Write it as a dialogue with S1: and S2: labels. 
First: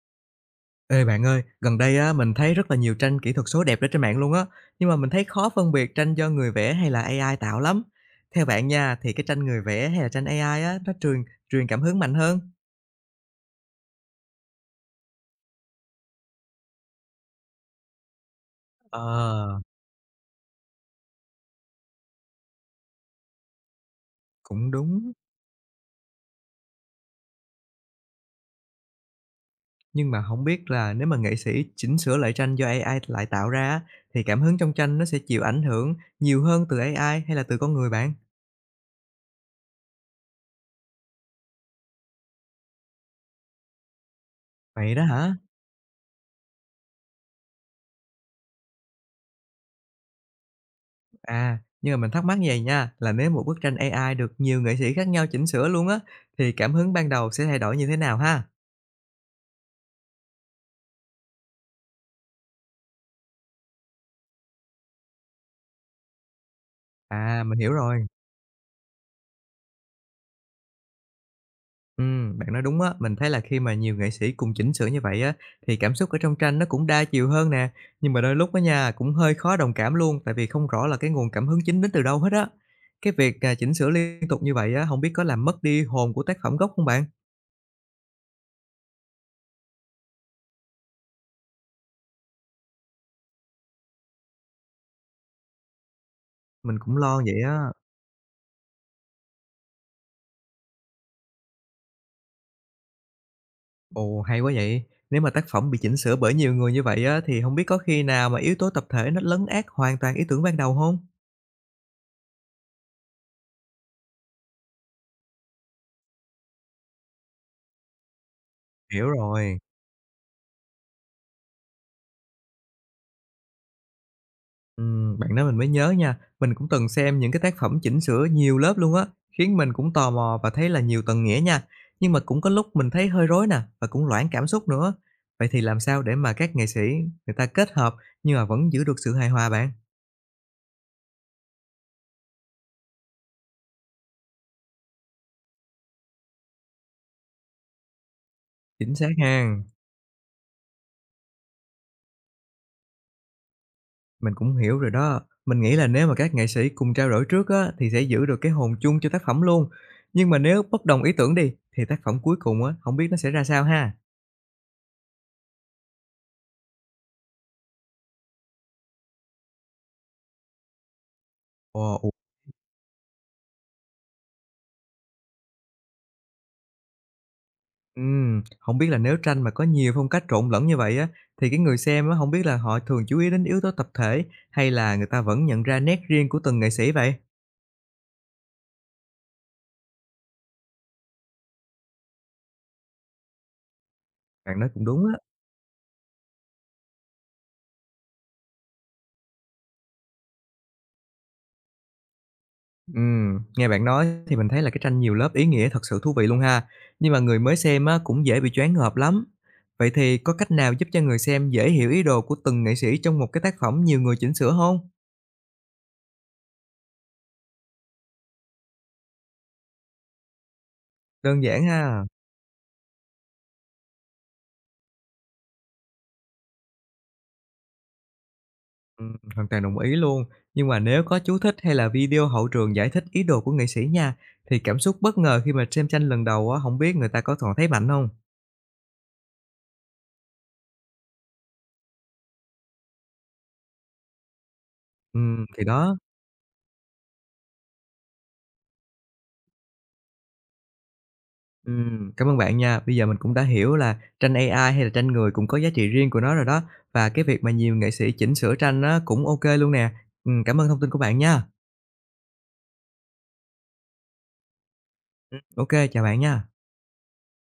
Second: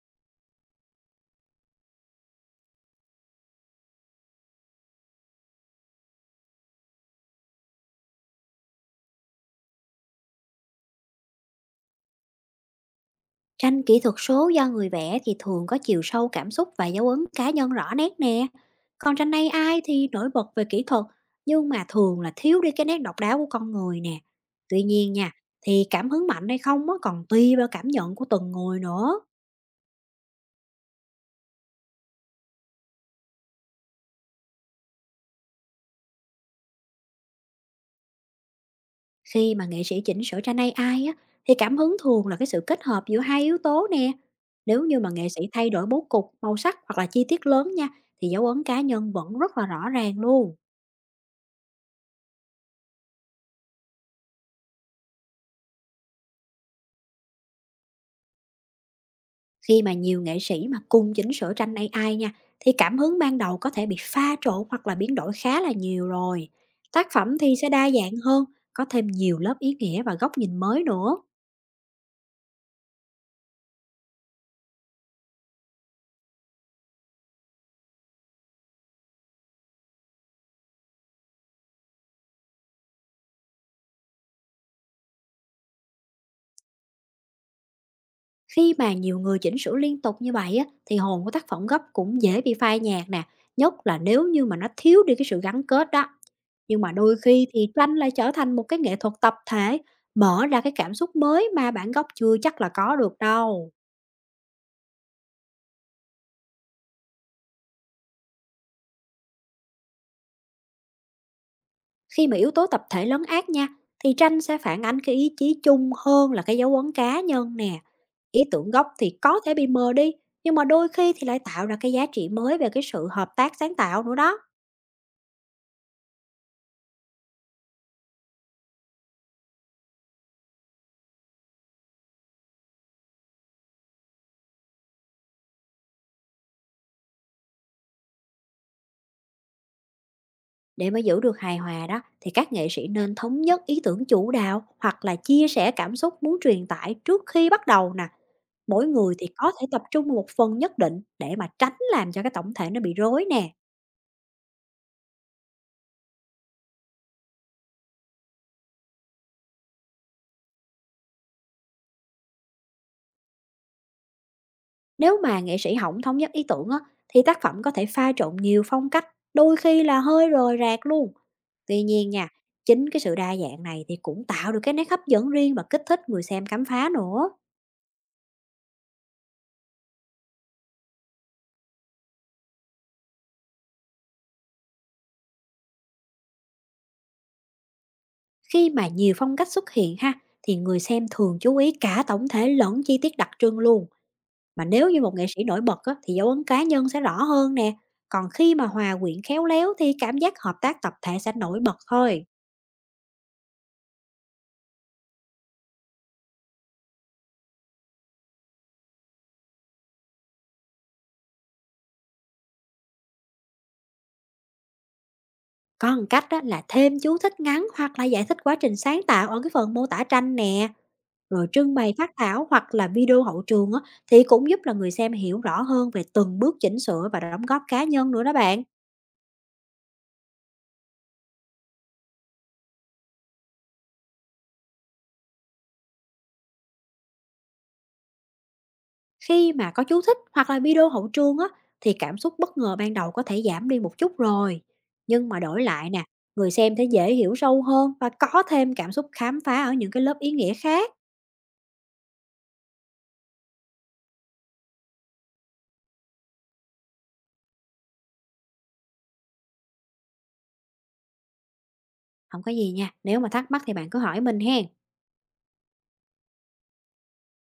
S1: Ê bạn ơi, gần đây á mình thấy rất là nhiều tranh kỹ thuật số đẹp ở trên mạng luôn á, nhưng mà mình thấy khó phân biệt tranh do người vẽ hay là AI tạo lắm. Theo bạn nha, thì cái tranh người vẽ hay là tranh AI á nó truyền truyền cảm hứng mạnh hơn?
S2: Tranh kỹ thuật số do người vẽ thì thường có chiều sâu cảm xúc và dấu ấn cá nhân rõ nét nè. Còn tranh
S1: Ờ,
S2: AI thì nổi bật về kỹ thuật, nhưng mà thường là thiếu đi cái nét độc đáo của con người nè.
S1: cũng
S2: Tuy
S1: đúng,
S2: nhiên nha, thì cảm hứng mạnh hay không á, còn tùy vào cảm nhận của từng người nữa.
S1: nhưng mà không biết là nếu mà nghệ sĩ chỉnh sửa lại tranh do AI lại tạo ra á, thì cảm hứng trong tranh nó sẽ chịu ảnh hưởng nhiều hơn từ AI hay là từ con người bạn?
S2: Khi mà nghệ sĩ chỉnh sửa tranh AI á, thì cảm hứng thường là cái sự kết hợp giữa 2 yếu tố nè. Nếu
S1: Vậy
S2: như
S1: đó
S2: mà nghệ
S1: hả?
S2: sĩ thay đổi bố cục, màu sắc hoặc là chi tiết lớn nha, thì dấu ấn cá nhân vẫn rất là rõ ràng luôn.
S1: À, nhưng mà mình thắc mắc như vầy nha, là nếu một bức tranh AI được nhiều nghệ sĩ khác nhau chỉnh sửa luôn á, thì cảm hứng ban đầu sẽ thay đổi như thế nào ha?
S2: Khi mà nhiều nghệ sĩ mà cùng chỉnh sửa tranh AI nha, thì cảm hứng ban đầu có thể bị pha trộn hoặc là biến đổi khá là nhiều rồi. Tác phẩm
S1: À,
S2: thì
S1: mình
S2: sẽ
S1: hiểu
S2: đa
S1: rồi.
S2: dạng hơn, có thêm nhiều lớp ý nghĩa và góc nhìn mới nữa.
S1: Ừ, bạn nói đúng á, mình thấy là khi mà nhiều nghệ sĩ cùng chỉnh sửa như vậy á, thì cảm xúc ở trong tranh nó cũng đa chiều hơn nè. Nhưng mà đôi lúc á nha, cũng hơi khó đồng cảm luôn, tại vì không rõ là cái nguồn cảm hứng chính đến từ đâu hết á. Cái việc, à, chỉnh sửa liên tục như vậy á, không biết có làm mất đi hồn của tác phẩm gốc không bạn?
S2: Khi mà nhiều người chỉnh sửa liên tục như vậy á, thì hồn của tác phẩm gốc cũng dễ bị phai nhạt nè, nhất là nếu như mà nó thiếu đi cái sự gắn kết đó.
S1: Mình
S2: Nhưng mà
S1: cũng
S2: đôi
S1: lo vậy
S2: khi thì
S1: á.
S2: tranh lại trở thành một cái nghệ thuật tập thể, mở ra cái cảm xúc mới mà bản gốc chưa chắc là có được đâu.
S1: Ồ, hay quá vậy! Nếu mà tác phẩm bị chỉnh sửa bởi nhiều người như vậy á, thì không biết có khi nào mà yếu tố tập thể nó lấn át hoàn toàn ý tưởng ban đầu không?
S2: Khi mà yếu tố tập thể lấn át nha, thì tranh sẽ phản ánh cái ý chí chung hơn là cái dấu ấn cá nhân nè. Ý tưởng gốc
S1: Hiểu
S2: thì có thể
S1: rồi.
S2: bị mờ đi, nhưng mà đôi khi thì lại tạo ra cái giá trị mới về cái sự hợp tác sáng tạo nữa đó.
S1: Bạn nói mình mới nhớ nha, mình cũng từng xem những cái tác phẩm chỉnh sửa nhiều lớp luôn á, khiến mình cũng tò mò và thấy là nhiều tầng nghĩa nha. Nhưng mà cũng có lúc mình thấy hơi rối nè, và cũng loãng cảm xúc nữa. Vậy thì làm sao để mà các nghệ sĩ người ta kết hợp nhưng mà vẫn giữ được sự hài hòa bạn?
S2: Để mà giữ được hài hòa đó, thì các nghệ sĩ nên thống nhất ý tưởng chủ đạo hoặc là chia sẻ cảm xúc muốn truyền tải trước khi bắt đầu nè. Mỗi
S1: Chính xác
S2: người thì có
S1: ha.
S2: thể tập trung vào một phần nhất định để mà tránh làm cho cái tổng thể nó bị rối nè.
S1: Mình cũng hiểu rồi đó. Mình nghĩ là nếu mà các nghệ sĩ cùng trao đổi trước á, thì sẽ giữ được cái hồn chung cho tác phẩm luôn. Nhưng mà nếu bất đồng ý tưởng đi, thì tác phẩm cuối cùng á, không biết nó sẽ ra sao ha.
S2: Nếu mà nghệ sĩ hổng thống nhất ý tưởng á, thì tác phẩm có thể pha trộn nhiều phong cách, đôi khi là hơi rời rạc luôn. Tuy
S1: Ồ,
S2: nhiên nha, chính cái sự đa dạng này thì cũng tạo được cái nét hấp dẫn riêng và kích thích người xem khám phá nữa.
S1: không biết là nếu tranh mà có nhiều phong cách trộn lẫn như vậy á, thì cái người xem á, không biết là họ thường chú ý đến yếu tố tập thể hay là người ta vẫn nhận ra nét riêng của từng nghệ sĩ vậy?
S2: Khi mà nhiều phong cách xuất hiện ha, thì người xem thường chú ý cả tổng thể lẫn chi tiết đặc trưng luôn.
S1: Bạn
S2: Mà
S1: nói cũng
S2: nếu như
S1: đúng
S2: một
S1: á.
S2: nghệ sĩ nổi bật á, thì dấu ấn cá nhân sẽ rõ hơn nè. Còn khi mà hòa quyện khéo léo thì cảm giác hợp tác tập thể sẽ nổi bật thôi.
S1: Nghe bạn nói thì mình thấy là cái tranh nhiều lớp ý nghĩa thật sự thú vị luôn ha. Nhưng mà người mới xem á, cũng dễ bị choáng ngợp lắm. Vậy thì có cách nào giúp cho người xem dễ hiểu ý đồ của từng nghệ sĩ trong một cái tác phẩm nhiều người chỉnh sửa không?
S2: Có một cách đó là thêm chú thích ngắn hoặc là giải thích quá trình sáng tạo ở cái phần mô tả tranh nè.
S1: Đơn
S2: Rồi
S1: giản
S2: trưng bày
S1: ha.
S2: phát thảo hoặc là video hậu trường á, thì cũng giúp là người xem hiểu rõ hơn về từng bước chỉnh sửa và đóng góp cá nhân nữa đó bạn.
S1: Hoàn toàn đồng ý luôn. Nhưng mà nếu có chú thích hay là video hậu trường giải thích ý đồ của nghệ sĩ nha, thì cảm xúc bất ngờ khi mà xem tranh lần đầu á, không biết người ta có còn thấy mạnh không?
S2: Khi mà có chú thích hoặc là video hậu trường á, thì cảm xúc bất ngờ ban đầu có thể giảm đi một chút rồi. Nhưng mà
S1: Thì
S2: đổi lại
S1: đó.
S2: nè, người xem thấy dễ hiểu sâu hơn và có thêm cảm xúc khám phá ở những cái lớp ý nghĩa khác.
S1: Cảm ơn bạn nha. Bây giờ mình cũng đã hiểu là tranh AI hay là tranh người cũng có giá trị riêng của nó rồi đó, và cái việc mà nhiều nghệ sĩ chỉnh sửa tranh nó cũng ok luôn nè. Cảm ơn thông tin của bạn nha.
S2: Không có gì nha, nếu mà thắc mắc thì bạn cứ hỏi mình hen.
S1: Ô chào bạn nha.